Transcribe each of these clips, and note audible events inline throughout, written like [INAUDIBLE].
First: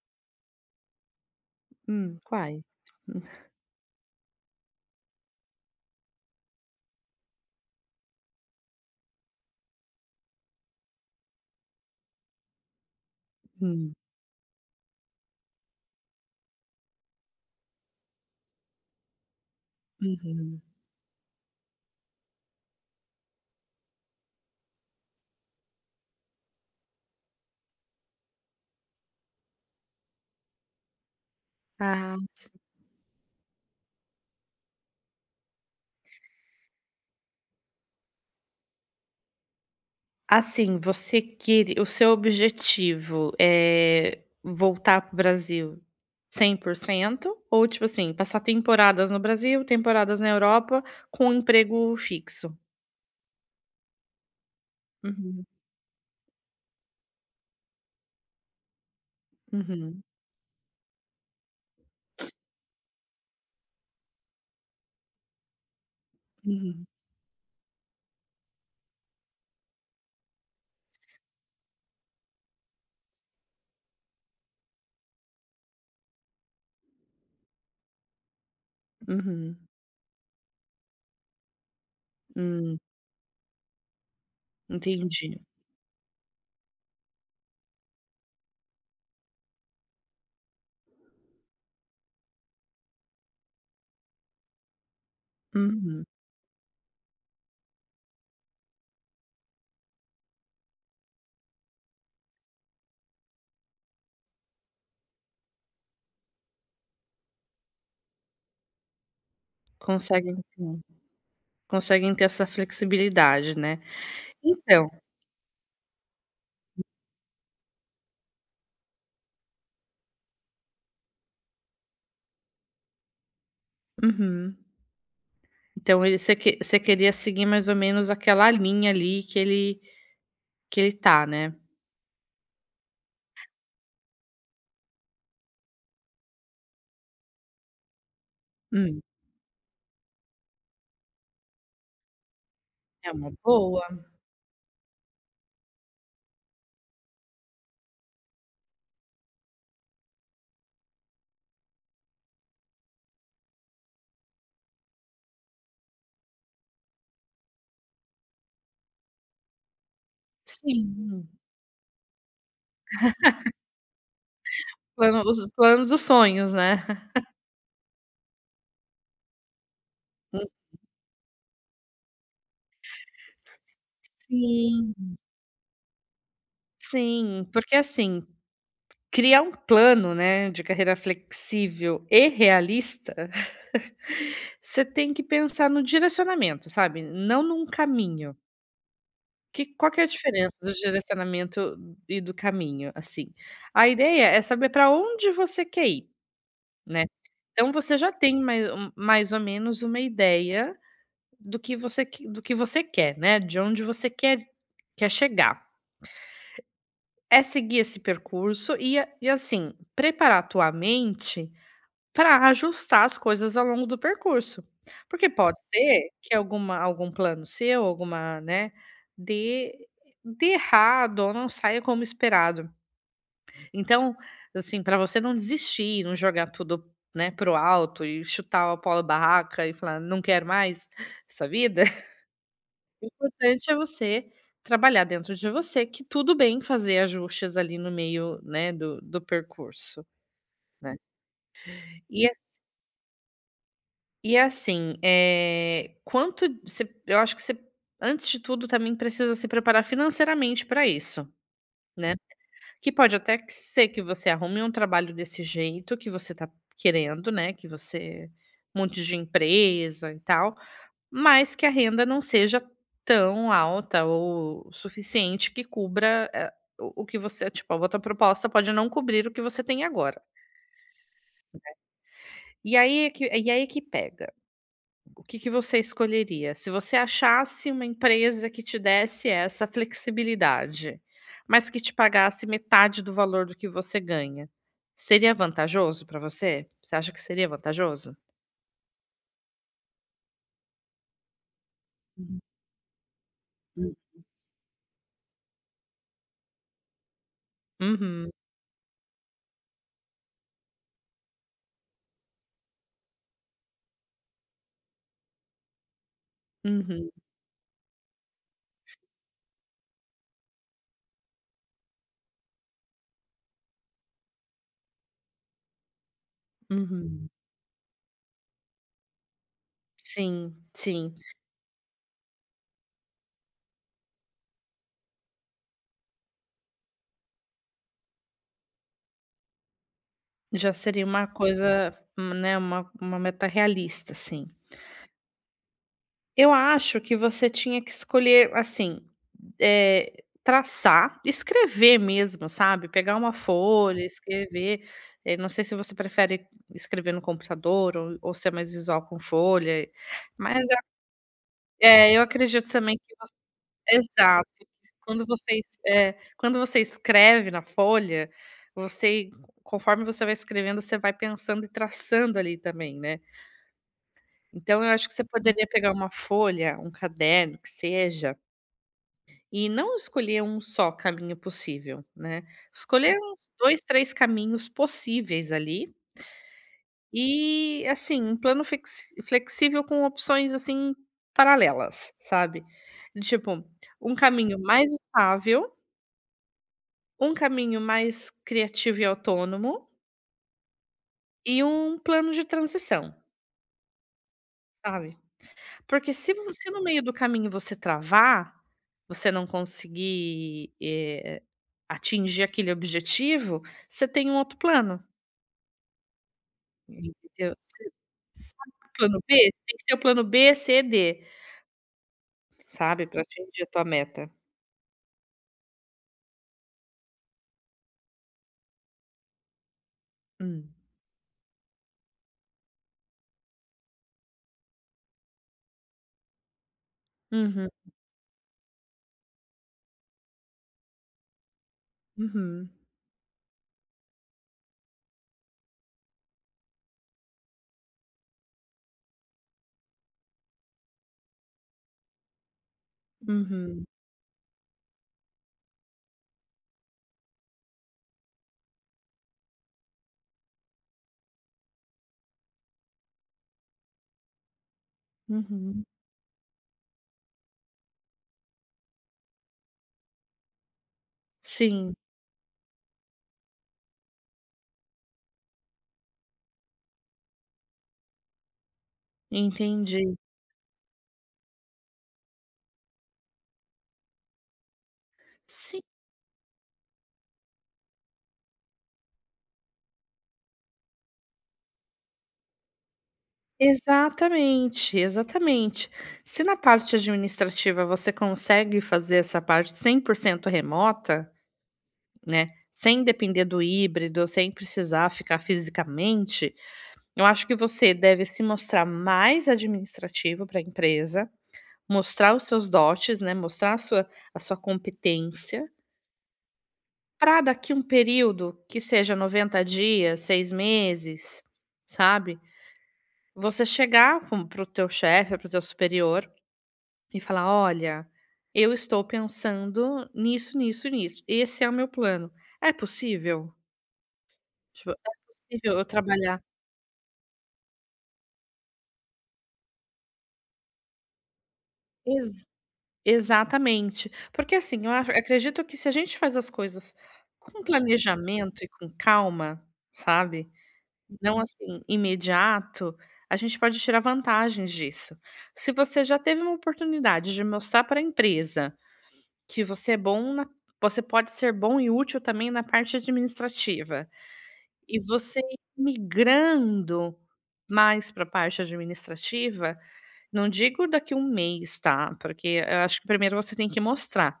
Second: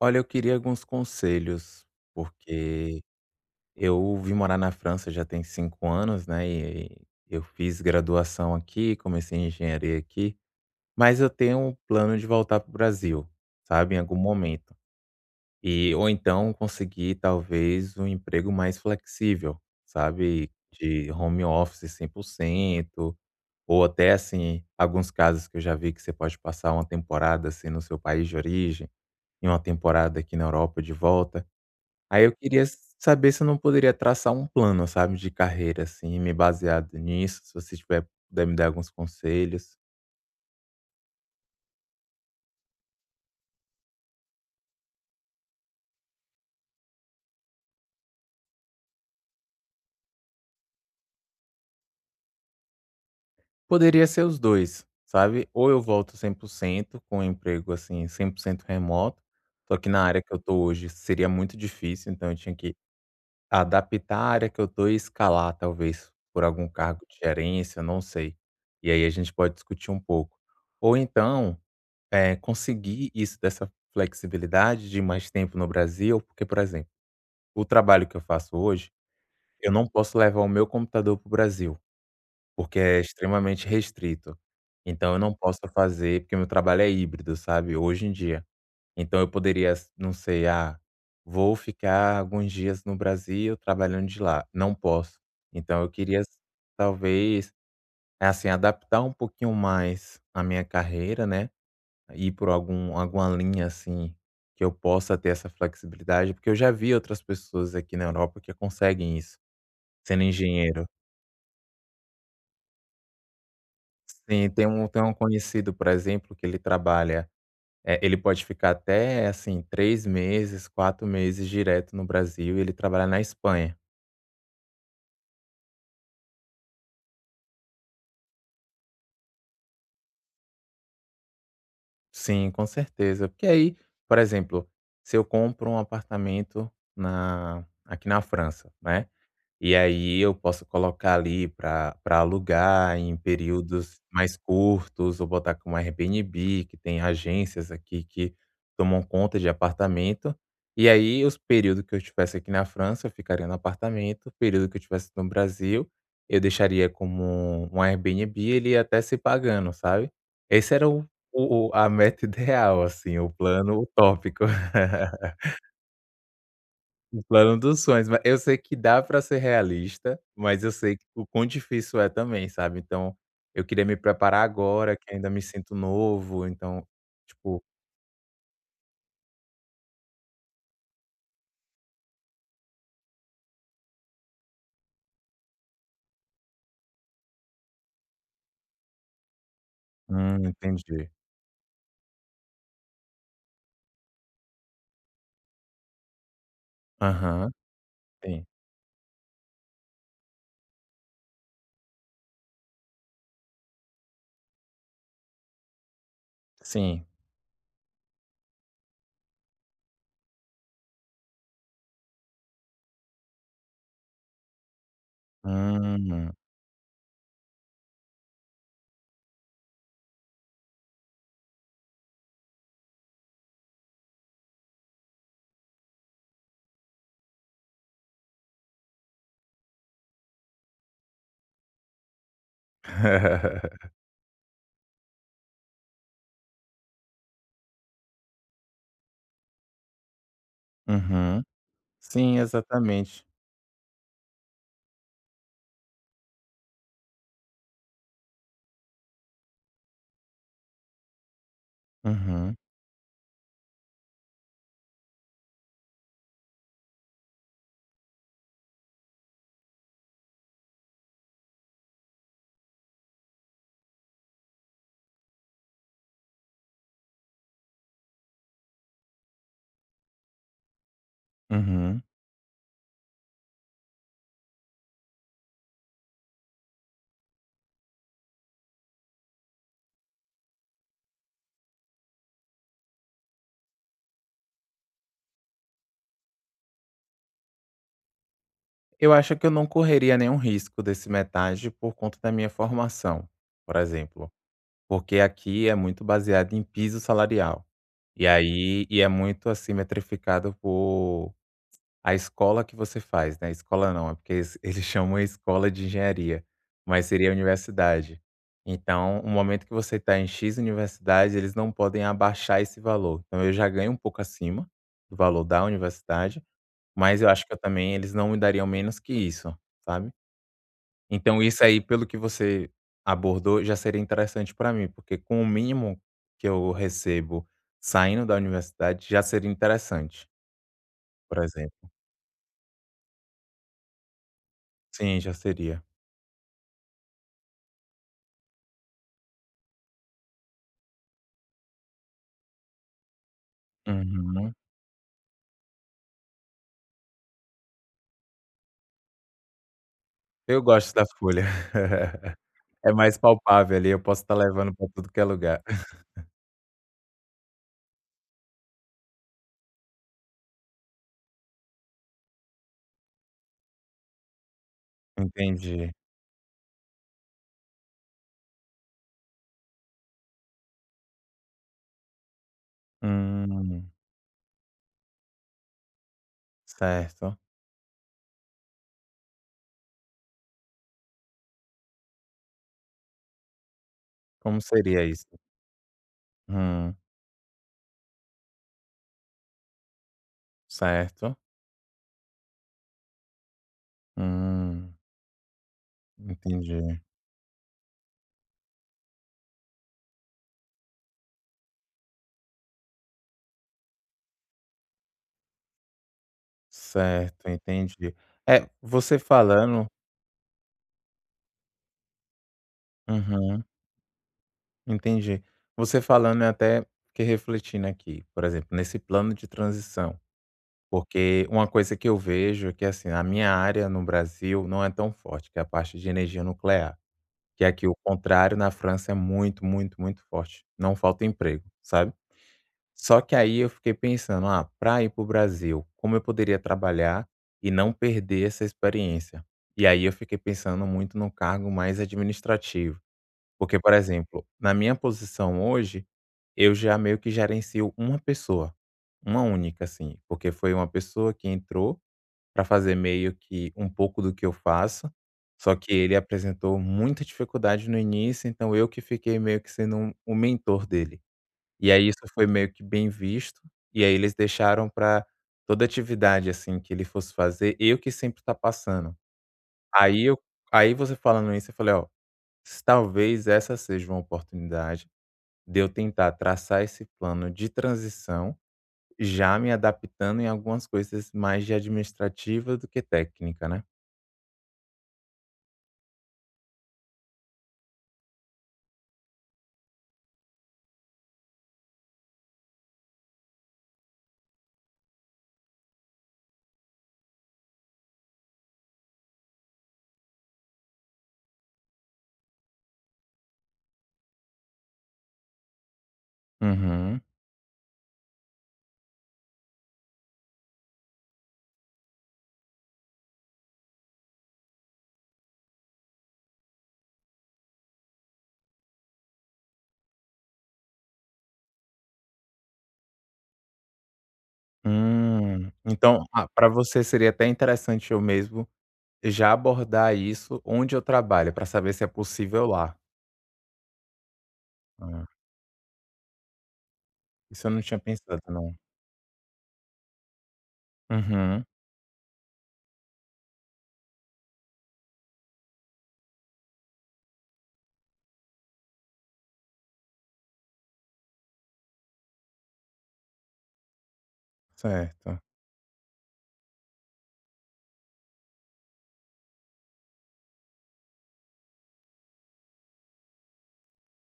Olha, eu queria alguns conselhos, Quais? porque eu vim morar na França já tem 5 anos, né, e eu fiz graduação aqui, comecei engenharia aqui, mas eu tenho um plano de voltar para o Brasil, Hum, sabe, em algum momento. E ou então conseguir talvez um emprego mais flexível, sabe, uhum. de home office 100%, ou até, assim, alguns casos que eu já vi que você pode passar uma temporada, assim, no seu país de origem e uma temporada aqui na Europa de volta. Ah, Aí eu ti queria saber se eu não poderia traçar um plano, sabe, de carreira, assim, me baseado nisso, se você tiver puder me dar alguns conselhos. assim, você queri o seu objetivo é voltar para o Brasil cem por cento? Ou, tipo assim, passar temporadas no Brasil, temporadas na Europa, com um emprego fixo? Poderia ser os 2, Uhum, sabe, ou eu volto 100% com um emprego, assim, 100% remoto, só que na uhum, área que eu tô hoje seria muito difícil, então eu tinha que adaptar a área que eu tô e escalar, talvez, por algum uhum, cargo de gerência, não sei. E aí a gente pode discutir um pouco. Ou então conseguir isso dessa flexibilidade de mais tempo no Brasil, porque, por exemplo, o trabalho que eu faço hoje, uhum. eu não posso levar o meu computador para o Brasil, porque Hum, é extremamente restrito. Então eu não entendi. posso fazer porque meu trabalho é híbrido, sabe, hoje em dia. Então eu poderia não sei, vou ficar alguns dias no Brasil trabalhando de lá, não posso. Então eu Uhum. queria talvez, assim, adaptar um pouquinho mais a minha carreira, né, ir por alguma linha, assim, que eu possa ter essa flexibilidade? Porque eu já vi outras pessoas aqui na Europa que conseguem isso, sendo Conseguem engenheiro. Conseguem ter essa flexibilidade, né. Sim, tem um Então tem um conhecido, por exemplo, que ele trabalha, ele pode ficar até, assim, 3 meses, 4 meses direto no Brasil e ele trabalha na Espanha. uhum. Então ele você que você queria seguir mais ou menos aquela linha ali que ele tá, né. Sim, com certeza. Porque aí, por exemplo, se eu compro um apartamento na aqui na França, Hum, né? E aí eu posso colocar ali para pra alugar é em uma períodos boa. mais curtos ou botar como Airbnb, que tem agências aqui que tomam conta de apartamento. E aí os períodos que eu estivesse aqui na França, eu ficaria no apartamento, o período que eu estivesse no Brasil, eu deixaria como um Airbnb, ele ia até se pagando, sabe. Esse era Sim, o a meta [LAUGHS] ideal, assim, o plano utópico. [LAUGHS] Plano dos sonhos, né. O plano dos sonhos, mas eu sei que dá pra ser realista, mas [LAUGHS] eu sei o quão difícil é também, sabe. Então, eu queria me preparar Sim, agora que ainda me sinto novo, então, sim, tipo. porque assim, criar um plano, né, de carreira flexível e realista, [LAUGHS] você tem que pensar no direcionamento, sabe, não num caminho. Que qual que é a Hum, diferença do entendi. direcionamento e do caminho, assim? A ideia é saber pra onde você quer ir. Né. Aham, Então você já tem sim. Mais ou menos uma ideia do que você quer, né, de onde você quer chegar. Sim. É seguir esse percurso e a e assim, preparar a tua mente para ajustar as coisas ao longo do percurso. Porque pode ser Hum. que algum plano seu, alguma, né, dê dê errado ou não saia como esperado. Então, assim, para você não desistir, não jogar tudo, né, pro alto e chutar o pau da barraca e falar: "Não quero mais essa vida", [LAUGHS] o importante é [LAUGHS] você trabalhar dentro de você que tudo bem fazer ajustes ali no meio, né, do percurso, né. Uhum. E a Sim, exatamente. e é assim, é quanto você eu acho que você, antes de tudo, também precisa se preparar financeiramente para isso, né. Uhum, Que pode até que ser que você arrume um trabalho desse jeito que você tá querendo, né, que você um monte de empresa e tal, mas que a renda não seja tão alta ou suficiente que cubra, o que você tipo, a outra proposta pode não cobrir o que você tem agora. uhum. E aí é que pega. O que que você escolheria? Se você achasse uma empresa que te desse essa flexibilidade, mas que te pagasse metade do valor do que você ganha, seria vantajoso para você? Você acha que seria vantajoso? Eu acho que eu não correria nenhum risco desse metade por conta da minha formação, por Uhum. exemplo, porque aqui é muito baseado em piso salarial. E Uhum. aí e é muito, assim, metrificado por a escola que você faz, né, escola não, é porque eles [LAUGHS] eles chamam a escola de engenharia, mas Uhum. seria a universidade. Então, o momento que você está em "X" universidade, eles não podem abaixar esse valor. Então eu já ganho um pouco acima do valor da universidade, mas eu Uhum. acho que eu também eles não me dariam menos que isso, sabe? Sim, sim. Então isso aí, pelo que você abordou, já seria interessante para mim, porque com o mínimo que eu recebo saindo da universidade já seria interessante, Já seria uma por exemplo. coisa, né, uma meta realista, sim. Sim, já seria. Eu acho que você tinha que escolher, assim, traçar, escrever mesmo, sabe, pegar uma folha, Uhum. escrever, não sei se você prefere escrever no computador ou se é mais visual com folha, Eu mas eu gosto da folha. é, eu [LAUGHS] acredito É também que mais você palpável ali, eu posso estar exato, levando para tudo que é quando você lugar. es [LAUGHS] é, quando você escreve na folha, você conforme você vai escrevendo, você vai pensando e traçando ali também, né. Então eu acho que você poderia Entendi. pegar uma folha, um caderno que seja. E não escolher um só caminho possível, né, escolher uns 2, Hum, 3 caminhos possíveis ali, certo. e assim, um plano flex flexível com opções, assim, paralelas, sabe. Tipo, um caminho Como mais seria isso? estável, Hum, um caminho mais criativo e autônomo, certo. e um plano de transição, Hum, sabe. Porque se no entendi. meio do caminho você travar, você não conseguir, atingir aquele objetivo, você tem um outro plano, Certo, entendeu. Você entendi. É, sabe o você plano B, você tem que falando. ter o plano B, C, e D, sabe, para atingir Uhum. a tua meta. Entendi. Você falando, eu até fiquei refletindo aqui, por exemplo, nesse plano de transição, Hum. porque uma coisa que eu vejo é que, assim, a minha área no Brasil não é tão forte, que é a parte de energia nuclear, que Uhum, aqui o contrário na França é muito, muito, muito forte. Não falta emprego, sabe? uhum, Só que aí eu fiquei pensando, para ir para o Brasil, como eu poderia trabalhar e não perder essa experiência? E aí eu fiquei pensando muito no cargo mais administrativo, porque, uhum, por exemplo, na minha posição hoje eu já meio que gerencio uma pessoa, uma única, assim, porque foi uma pessoa que entrou para fazer meio que um pouco do que eu faço, só uhum. que ele apresentou muita dificuldade no início, então eu que fiquei meio que sendo o mentor dele. E Sim, aí isso foi meio que bem visto, e aí eles deixaram para toda atividade, assim, que ele fosse fazer, eu que sempre tá passando. entendi. Aí eu aí você falando isso, eu falei: "Ó, talvez essa seja uma oportunidade de Sim, eu tentar traçar esse plano de transição, já me adaptando em algumas coisas mais de administrativa do que técnica, né. exatamente, exatamente. Se na parte administrativa você consegue fazer essa parte 100% remota. Né, sem depender do híbrido, sem precisar ficar fisicamente, eu acho que você deve se mostrar mais administrativo para a empresa, mostrar os seus dotes, né, mostrar a sua competência, Uhum. para daqui um período que seja 90 dias, 6 meses, sabe, você chegar para o teu chefe, para o teu superior e falar: "Olha, eu estou pensando nisso, nisso, nisso. Esse é o meu plano. É possível?" Tipo, é Hum. possível eu Então, trabalhar. para você seria até interessante eu mesmo já abordar isso onde eu trabalho, para saber se é Ex possível lá. Exatamente. Porque assim, eu acho Ah, acredito que se a gente faz as coisas com isso eu não tinha pensado planejamento e não. com calma, sabe, não Uhum. assim, imediato, a gente pode tirar vantagens disso. Se você já teve uma oportunidade de mostrar para a empresa que você é bom na, você pode ser bom e útil também na parte administrativa, e Certo, você ir migrando mais para a parte administrativa. Não digo daqui um mês, tá, porque eu acho que primeiro você tem que mostrar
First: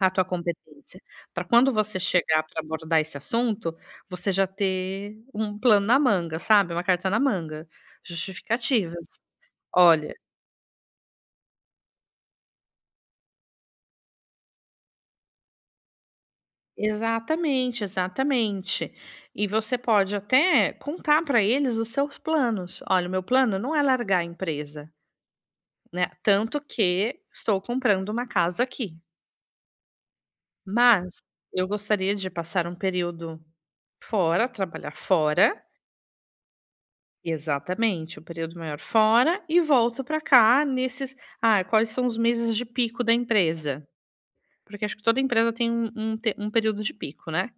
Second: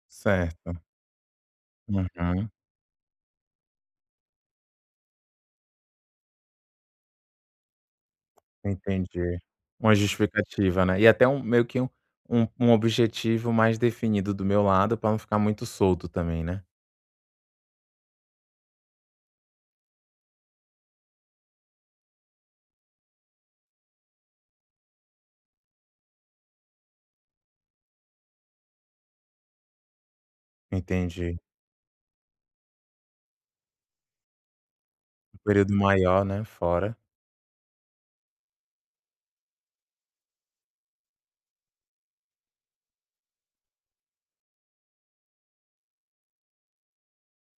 a tua certo. competência, para quando você chegar Uhum. para abordar esse assunto, você já ter um plano na manga, sabe, uma carta na manga, justificativas. Entendi. Uma Olha, justificativa, né. E até um meio que um um objetivo mais definido do meu lado para não ficar muito solto também, né. exatamente, exatamente. E você pode até contar para eles os seus planos. "Olha, o meu plano não é largar a empresa, né, tanto que estou comprando uma casa aqui, mas Entendi. eu gostaria de passar um período fora, trabalhar Um fora, período maior, né, fora. exatamente, o período maior fora e volto para cá nesses ah, quais são os meses de pico da empresa? Porque acho que toda empresa tem um um te um período de pico, né.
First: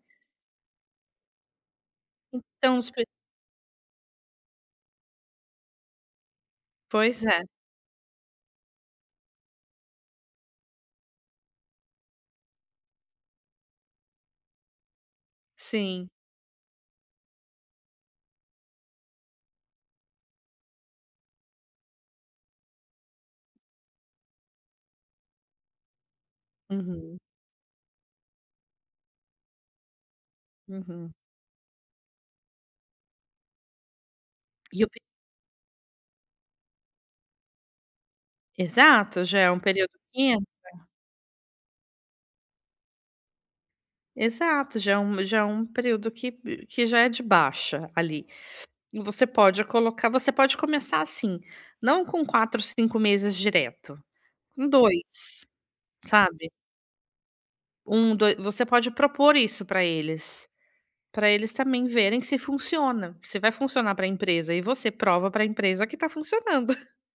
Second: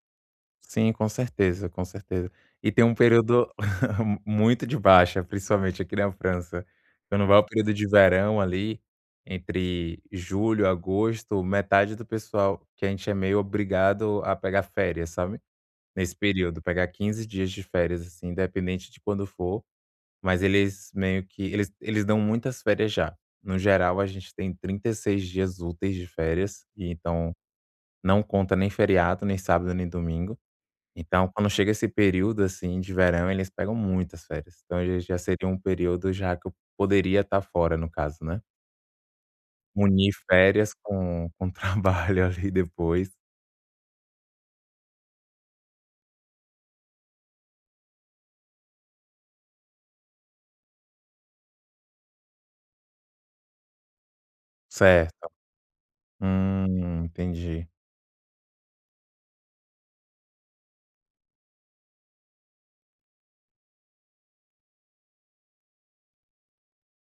Sim, com certeza, com certeza. E Então tem os um pe período [LAUGHS] muito de baixa, principalmente aqui na França. pois Quando vai é, o período de verão ali, entre julho, agosto, metade do pessoal que a gente é meio obrigado a pegar férias, sabe. sim. Nesse período, pegar 15 dias de férias, assim, independente de quando for. Mas eles meio que eles dão muitas férias já. No geral, a gente tem 36 dias úteis de férias, e Uhum, então não conta nem feriado, nem sábado, nem domingo. uhum. Então, quando chega esse período, assim, de verão, eles pegam muitas férias. Então, E o pe já seria um período já que eu poderia estar fora, no caso, né. exato, já é um período Unir que en férias com [LAUGHS] trabalho ali depois. exato, já é um período que já é de baixa ali. E você pode colocar você pode começar assim, não com 4 5 meses direto, com Certo. 2 sabe. Entendi. Um, dois. Você pode propor isso para eles também verem se funciona, se vai funcionar para a empresa e você prova para a empresa que está funcionando, [LAUGHS]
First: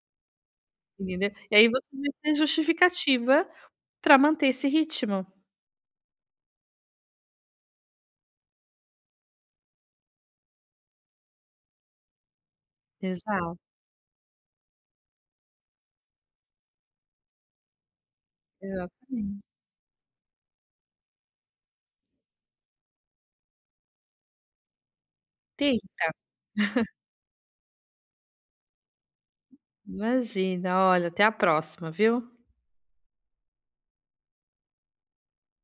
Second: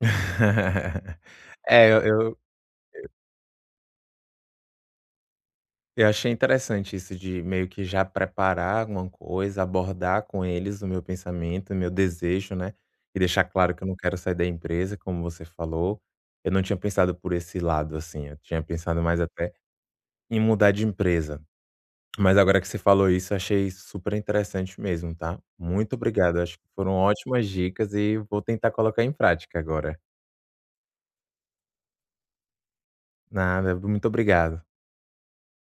[LAUGHS] entendeu. E aí você É, vai ter eu justificativa para manter esse ritmo. Eu achei interessante isso de meio que já preparar alguma coisa, abordar com eles o meu pensamento, o meu desejo, né, e deixar Exato, claro que eu não quero sair da empresa, como você falou. Eu não tinha pensado por esse lado, assim, eu tinha pensado mais exatamente. até em mudar de empresa. Mas agora que você falou isso, eu achei super interessante mesmo, tá. Muito Tenta, obrigado, acho que foram ótimas dicas e vou tentar colocar em prática agora. imagina, olha, até a próxima, viu. Nada, muito obrigado.